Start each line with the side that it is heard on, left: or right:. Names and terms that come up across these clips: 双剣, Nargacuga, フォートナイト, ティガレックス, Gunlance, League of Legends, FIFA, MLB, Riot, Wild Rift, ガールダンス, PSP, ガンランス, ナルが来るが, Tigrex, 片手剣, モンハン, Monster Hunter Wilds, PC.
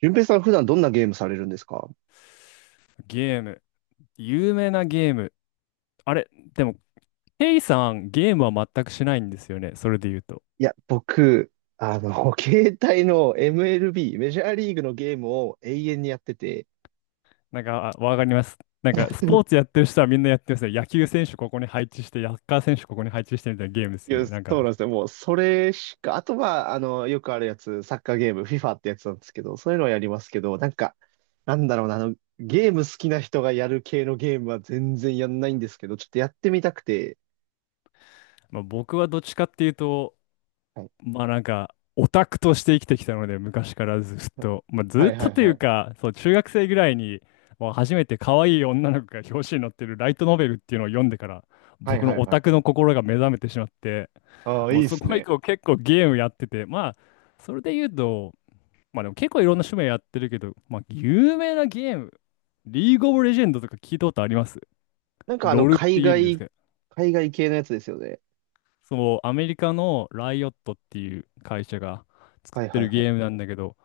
right: 順平さん普段どんなゲームされるんですか？
left: ゲーム。有名なゲーム。あれ、でも、ケイさん、ゲームは全くしないんですよね。それで言うと。
right: いや、僕、携帯の MLB、メジャーリーグのゲームを永遠にやってて、
left: あわかります。スポーツやってる人はみんなやってますね。野球選手ここに配置して、サッカー選手ここに配置してみたいなゲームです
right: い
left: よ
right: や、
left: ね。
right: そうなんですよ。もう、それしか、あとは、よくあるやつ、サッカーゲーム、FIFA ってやつなんですけど、そういうのはやりますけど、なんか、なんだろうな、ゲーム好きな人がやる系のゲームは全然やんないんですけど、ちょっとやってみたくて、
left: 僕はどっちかっていうと、
right: はい
left: オタクとして生きてきたので、昔からずっと、まあ
right: は
left: ずっ
right: いは
left: と
right: い
left: とい
right: は
left: う
right: い。
left: か、そう、中学生ぐらいに、もう初めて可愛い女の子が表紙に載ってるライトノベルっていうのを読んでから、
right: はい
left: 僕
right: は
left: の
right: い
left: オ
right: は
left: タ
right: い
left: ク
right: はい。
left: の心が目覚めてしまって、
right: ああ、い
left: もう
right: いっ
left: そ
right: す
left: こ以
right: ね。
left: 降結構ゲームやってて、まあ、それで言うと、まあでも結構いろんな趣味やってるけど、まあ有名なゲーム、リーグオブレジェンドとか聞いたことあります
right: なんか
left: ロールっ
right: 海
left: て言うんです
right: 外、
left: けど、
right: 海外系のやつですよね。
left: そう、アメリカのライオットっていう会社が作
right: はい
left: って
right: はい
left: る
right: は
left: ゲー
right: い。
left: ムなんだけど、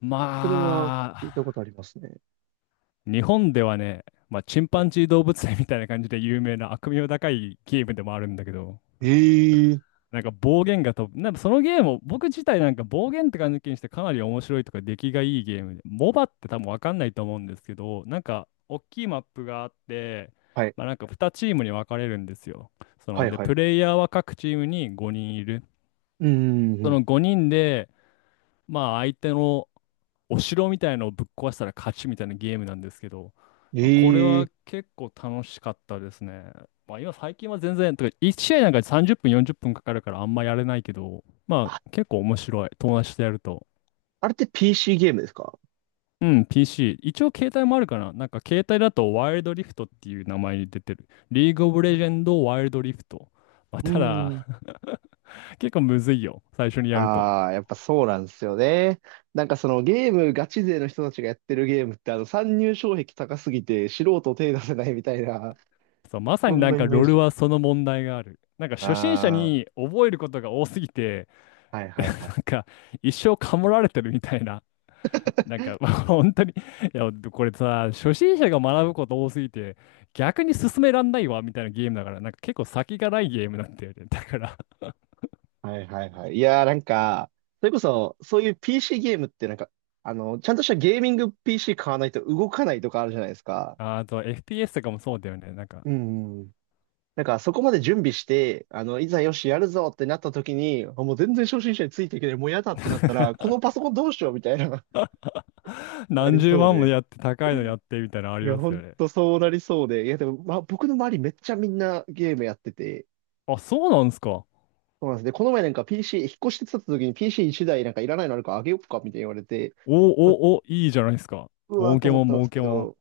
left: ま
right: それは聞いたことあ
left: あ、
right: りますね。
left: 日本ではね、まあ、チン
right: は
left: パ
right: い。
left: ンジー動物園みたいな感じで有名な悪名高いゲームでもあるんだけど、
right: ええ、
left: なんか暴言が飛ぶ、なんかそのゲームを僕自体なんか暴言って感じにしてかなり面白いとか出来がいいゲームで、モバって多分わかんないと思うんですけど、なんか大きいマップがあって、
right: はい。
left: まあ、なんか2チームに分かれるんですよ。そ
right: は
left: の、
right: い
left: で、
right: は
left: プ
right: い。
left: レイヤーは各チームに5人いる。
right: うんうんう
left: そ
right: ん。
left: の5人で、まあ相手のお城みたいのをぶっ壊したら勝ちみたいなゲームなんですけど、まあ、これは
right: ええ、
left: 結構楽しかったですね。まあ今最近は全然、とか1試合なんか30分40分かかるからあんまやれないけど、ま
right: あ、
left: あ結構面白い。友達とやると。
right: あれって PC ゲームですか？
left: うん、PC。一応携帯もあるかな。なんか携帯だとワイルドリフトっていう名前に出てる。リーグオブレジェンドワイルドリフト。まあ、
right: う
left: ただ
right: ん。
left: 結構むずいよ。最初にやると。
right: ああ、やっぱそうなんですよね。なんかそのゲームガチ勢の人たちがやってるゲームって参入障壁高すぎて素人手出せないみたいな、
left: そう、まさ
right: そ
left: に
right: ん
left: な
right: な
left: ん
right: イ
left: か
right: メー
left: ロール
right: ジ。
left: はその問題がある。なんか初心者
right: あ
left: に覚えることが多すぎて、
right: あ、はい はい
left: な
right: は
left: ん
right: い。
left: か一生カモられてるみたいな。なんか 本当に、いや、これさ、初心者が学ぶこと多すぎて、逆に進めらんないわみたいなゲームだから、なんか結構先がないゲームなんだよね。だから、
right: はいはいはい。いやーなんか、それこそそういう PC ゲームってなんか、あの、ちゃんとしたゲーミング PC 買わないと動かないとかあるじゃないですか。
left: あ、あと FPS とかもそうだよね。なんか
right: うんうん。なんか、そこまで準備して、いざよし、やるぞってなった時に、あもう全然初心者についていけない、もうやだってなったら、このパソコンどうしようみたいな、な
left: 何
right: り
left: 十
right: そう
left: 万も
right: で。
left: やって高いのやってみたいなのあ
right: い
left: り
right: や、
left: ま
right: ほ
left: すよ
right: ん
left: ね。
right: とそうなりそうで。いや、でも、まあ、僕の周りめっちゃみんなゲームやってて、
left: あ、そうなんですか。
right: そうなんですね。この前なんか PC、引っ越してきた時に PC1 台なんかいらないのあるからあげよっかみたいに言われて、
left: お
right: あ、
left: おお、いいじゃないですか。
right: うわー
left: 儲
right: と
left: け
right: 思っ
left: もん、
right: たんで
left: 儲
right: すけ
left: けもん。
right: ど、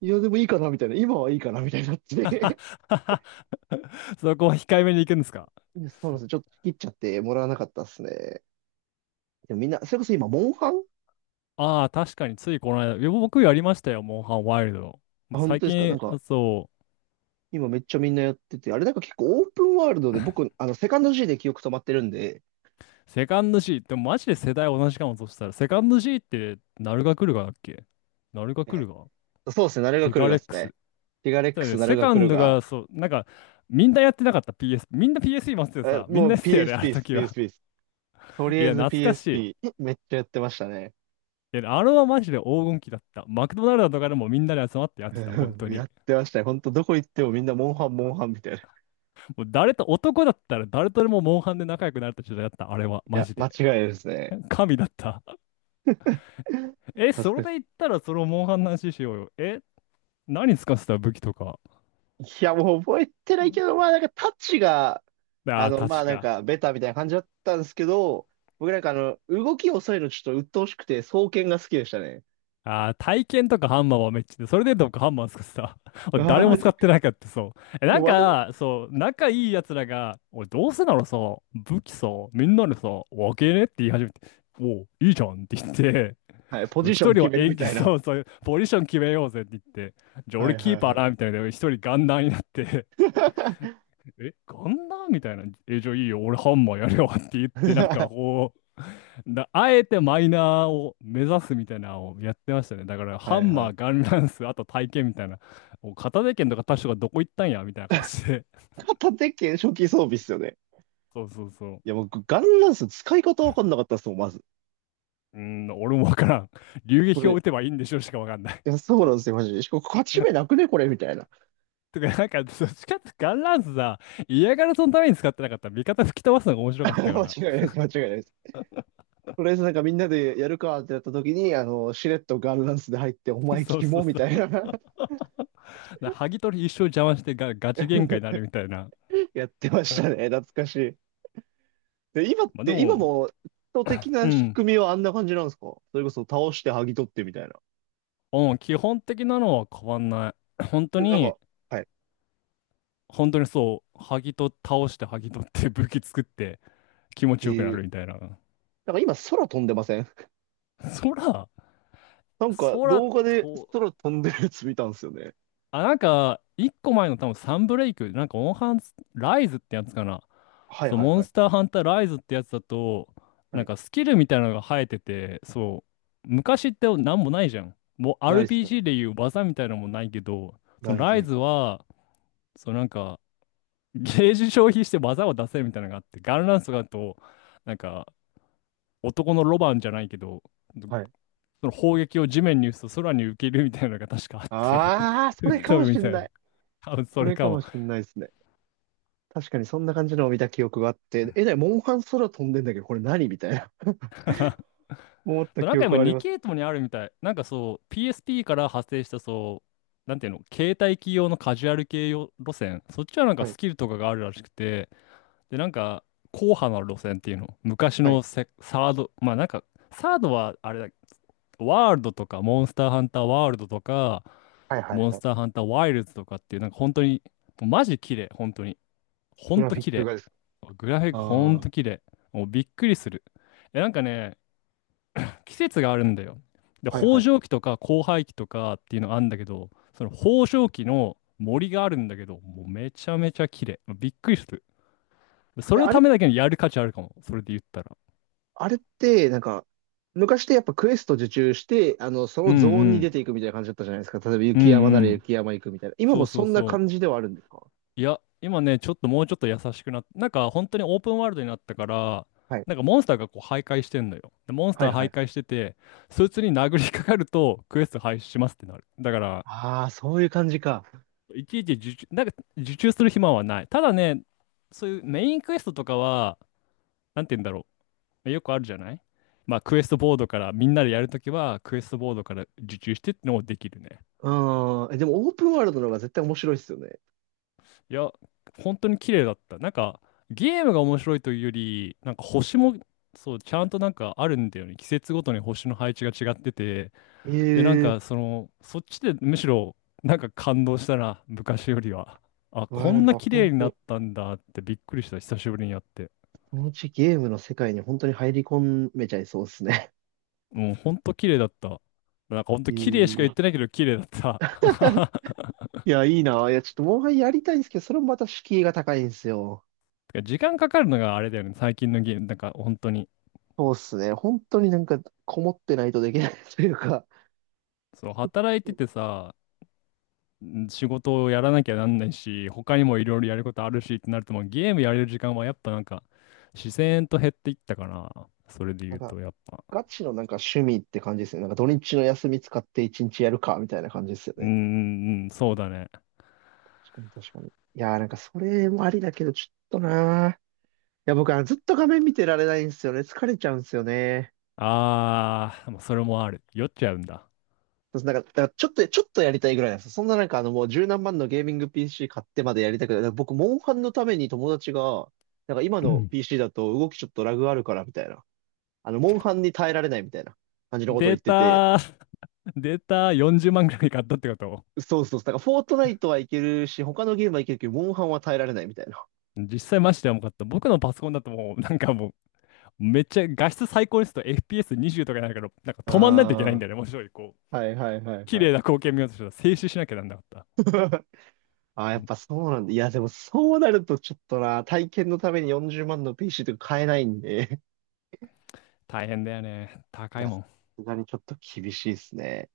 right: いや、でもいいかなみたいな、今はいいかなみたいになっ
left: は。
right: て。
left: はは。そこは控えめに行くんです か？
right: いやそうなんですよ。ちょっと切っちゃってもらわなかったっすね。でもみんな、それこそ今、モンハン。
left: ああ、確かについこの間、いや僕やりましたよ、モンハンワイルド。
right: あ、本
left: 最
right: 当ですかなん
left: 近、
right: か、
left: そう、
right: 今めっちゃみんなやってて、あれなんか結構オープンワールドで僕、セカンド G で記憶止まってるんで、
left: セカンド C、でもマジで世代同じかも、そしたら、セカンド C って、ナルガクルガだっけ？ナルガク
right: え
left: ルガ、
right: え、そうですね、ナルが
left: ティ
right: 来る
left: ガ
right: が
left: レッ
right: です
left: ク
right: ね。
left: ス。
right: ティガレッ
left: だ
right: ク
left: よ
right: ス、
left: ね、
right: ナ
left: セ
right: ルが
left: カ
right: 来
left: ン
right: る
left: ド
right: が、
left: が、そう、みんなやってなかった PS、みんな PS 持ってて
right: え
left: さ、みん
right: も
left: なや
right: う
left: ってたよね、あの
right: PSP です、
left: 時
right: ピーエス s
left: は。
right: p です。と り
left: い
right: あえ
left: や、
right: ず
left: 懐かしい。
right: PSP、めっちゃやってましたね。
left: いや、あれはマジで黄金期だった。マクドナルドとかでもみんなで集まってやってた、本当
right: や
left: に。
right: ってましたね。ほんと、どこ行ってもみんなモンハン、モンハンみたいな。い
left: もう誰と、男だったら誰とでもモンハンで仲良くなれた時代だった、あれは、マ
right: や、
left: ジ
right: 間
left: で。
right: 違いないですね。
left: 神だった。え、
right: 懐
left: それ
right: かし
left: で言っ
right: い。
left: たらそのモンハンの話しようよ。え、何使ってた武器とか。
right: いや、もう覚えてないけど、まあなんかタッチが、
left: ああ、
right: まあ
left: 確
right: なん
left: か。
right: かベタみたいな感じだったんですけど、僕なんか動き遅いのちょっと鬱陶しくて、双剣が好きでしたね。
left: ああ、体験とかハンマーはめっちゃで、それでどっかハンマー使ってた。俺
right: ああ、
left: 誰
right: マ
left: も使
right: ジ
left: っ
right: か。
left: てなかった、そう。え、
right: いや、わざ、
left: そう、仲いい奴らが、俺どうせならさ、武器さ、みんなでさ、分けねって言い始めて、おう、いいじゃんって言って、
right: はい、ポ
left: そう
right: ジショ
left: 一
right: ン
left: 人は
right: 決めるみ
left: 円形
right: たいな。
left: そうそういうポジション決めようぜって言って、じゃあ
right: は
left: 俺
right: い
left: キ
right: は
left: ー
right: い
left: パー
right: はい。
left: なみたいな、一人ガンダーになって、え、ガンダーみたいな、え、じゃあいいよ、俺ハンマーやるよって言って、あえてマイナーを目指すみたいなのをやってましたね。だから
right: は
left: ハ
right: い
left: ン
right: は
left: マー、
right: い。
left: ガンランス、あと体験みたいな、もう片手剣とか他確がどこ行ったんやみたいな感じで、
right: 片手剣初期装備っすよね。
left: そうそうそ
right: いや、
left: う。
right: 僕、ガンランス使い方わかんなかったっすもん、まず。
left: うーん、俺もわからん。流
right: こ
left: 撃を
right: れ。
left: 打てばいいんでしょうしかわかんない。
right: いや、そうなんですよ、マジで。しかも、勝ち目なくね、これ、みたいな。
left: とか、どっちかってガンランスさ、嫌がらせのために使ってなかったら、味方吹き飛ばすのが面 白かったか
right: 間違
left: ら。
right: いないです、間違いないです。とりあえずなんかみんなでやるかってなった時に、しれっとガールダンスで入って、お前
left: そう
right: キ
left: そ
right: モ
left: う
right: み
left: そう。
right: たいな。
left: な、剥ぎ取り一生邪魔してがガチ喧嘩になる みたいな。
right: やってまし たね。懐かしい。で、今っ
left: まあで
right: て、今
left: も、
right: も、人的
left: う
right: な仕
left: ん。
right: 組みはあんな感じなんですか？それこそ倒して剥ぎ取ってみたいな。
left: うん、基本的なのは変わんない。本当
right: でもなん
left: に、
right: か、はい。
left: 本当にそう、剥ぎと倒して剥ぎ取って武器作って気持
right: え
left: ちよくな
right: ー、
left: るみたいな。
right: なんか今空飛んでません？
left: 空、
right: なんか
left: 空
right: 動画で
left: と、
right: 空飛んでるやつ見たんですよね。
left: あ、なんか、一個前の多分サンブレイク、なんか、オンハンス、ライズってやつかな。
right: はい
left: そう、
right: はい
left: モ
right: は
left: ン
right: い。
left: スターハンターライズってやつだと、
right: は
left: なん
right: い。
left: かスキルみたいなのが生えてて、そう、昔ってなんもないじゃん。もう
right: ないっすね。
left: RPG でいう技みたいなのもないけど、そ
right: な
left: の
right: い
left: ライ
right: ない。
left: ズは、そうなんか、ゲージ消費して技を出せるみたいなのがあって、ガンランスとかだと、なんか、男のロバンじゃないけど、
right: はい。
left: その砲撃を地面に打つと空に浮けるみたいなのが確かあって、
right: ああ、それ
left: 吹っ
right: か
left: 飛
right: も
left: ぶ
right: し
left: み
right: ん
left: たい
right: な
left: な。
right: い。
left: 多分
right: そ
left: それ
right: れ
left: か
right: かも
left: も。
right: しんないですね。確かにそんな感じのを見た記憶があって、え、だモンハン空飛んでんだけど、これ何みたいな 思った
left: そうな
right: 記
left: んか
right: 憶
left: 今
right: はあり
left: 2
right: ま
left: 系
right: す。
left: 統にあるみたい。なんかそう、PSP から派生したそう、なんていうの、携帯機用のカジュアル系用路線。そっちはなんか
right: はい、
left: スキルとかがあるらしくて、で、なんか、硬派な路線っていうの。昔
right: はい、
left: のセサード、まあなんか、サードはあれだ、ワールドとか、モンスターハンターワールドとか、
right: はい、はい、
left: モン
right: は
left: スター
right: い。
left: ハンターワイルズとかっていう、なんか本当に、もうマジ綺麗、本当に。ほ
right: グ
left: ん
right: ラ
left: と
right: フィッ
left: 綺
right: ク
left: 麗。
right: がですか？
left: グラフィックほん
right: ああ。
left: と綺麗。もうびっくりする。え、なんかね、季節があるんだよ。で、
right: はい、は
left: 豊穣
right: い。
left: 期とか交配期とかっていうのがあるんだけど、その豊穣期の森があるんだけど、もうめちゃめちゃ綺麗。びっくりする。そ
right: え、
left: れの
right: あれ、
left: ためだけにやる価値あるかも。それで言ったら。
right: あれって、なんか、昔ってやっぱクエスト受注して、そ
left: う
right: の
left: ん
right: ゾーン
left: う
right: に出てい
left: ん。
right: くみたいな感じだったじゃないですか。例えば
left: う
right: 雪山な
left: んう
right: ら
left: ん。
right: 雪山行くみたいな。今
left: そ
right: も
left: うそ
right: そ
left: う
right: んな
left: そ
right: 感
left: う。
right: じではあるんですか？
left: いや、今ね、ちょっともうちょっと優しくなってなんか本当にオープンワールドになったから、
right: はい、
left: なんかモンスターがこう徘徊してんのよ。で、モンス
right: は
left: タ
right: い、
left: ー
right: は
left: 徘
right: い。
left: 徊してて、そいつに殴りかかるとクエスト廃止しますってなる。だから、
right: ああ、そういう感じか。
left: いちいち受注、なんか受注する暇はない。ただね、そういうメインクエストとかは、なんて言うんだろう。よくあるじゃない、まあクエストボードから、みんなでやるときはクエストボードから受注してってのもできるね。
right: うーん。え、でもオープンワールドの方が絶対面白いですよね。
left: いや、本当に綺麗だった。なんかゲームが面白いというより、なんか星も、そう、ちゃんとなんかあるんだよね。季節ごとに星の配置が違ってて、で、
right: ええ
left: その、そっちでむしろ、なんか感動したな、昔よりは。あ、
right: ーわ
left: こ
right: あ、な
left: ん
right: ん
left: な
right: か
left: 綺
right: 本
left: 麗になっ
right: 当
left: たんだってびっくりした、久しぶりにやって。
right: このうちゲームの世界に本当に入り込めちゃいそうですね。
left: もうほんと綺麗だった。なんかほん と
right: え
left: 綺麗しか言っ
right: ー、
left: てないけど綺麗だった。
right: いや、いいな。いや、ちょっともう一回やりたいんですけど、それもまた敷居が高いんですよ。
left: てか時間かかるのがあれだよね、最近のゲーム、なんか本当に。
right: そうっすね。本当になんか、こもってないとできない というか、
left: そう、働いててさ、ん仕事をやらなきゃなんないし、他にもいろいろやることあるしってなると、もうゲームやれる時間はやっぱなんか、自然と減っていったかな。それで
right: な
left: 言
right: ん
left: う
right: か、
left: と、やっぱ。
right: ガチのなんか趣味って感じですね。なんか土日の休み使って一日やるか、みたいな感じですよ
left: う
right: ね。
left: ーん、そうだね。
right: 確かに確かに。いやーなんかそれもありだけど、ちょっとなー。いや、僕はずっと画面見てられないんですよね。疲れちゃうんですよね。
left: ああ、もうそれもある。酔っちゃうんだ。
right: そうなんか、だからちょっと、ちょっとやりたいぐらいなんですよ。そんななんかもう十何万のゲーミング PC 買ってまでやりたくない。だから僕、モンハンのために友達が、なんか今
left: う
right: の
left: ん。
right: PC だと動きちょっとラグあるからみたいな。モンハンに耐えられないみたいな感じのことを
left: デー
right: 言ってて。
left: タ、データ40万ぐらい買ったってこと？
right: そうそうそう。だからフォートナイトはいけるし、他のゲームはいけるけど、モンハンは耐えられないみたいな。
left: 実際マジで重かった。僕のパソコンだともう、めっちゃ画質最高にすると FPS20 とかになるけど、なんか止まんないといけないん
right: あ
left: だよね。もういこう、
right: あ、はいはいはい
left: 綺
right: はい。
left: 麗な光景見ようとしたら静止しなきゃなんなかった。
right: あ。ああや
left: う
right: っ
left: ん。
right: ぱそうなんだ。いや、でもそうなるとちょっとな、体験のために40万の PC とか買えないんで。
left: 大変だよね。
right: い
left: 高い
right: や、さ
left: もん。
right: すがにちょっと厳しいですね。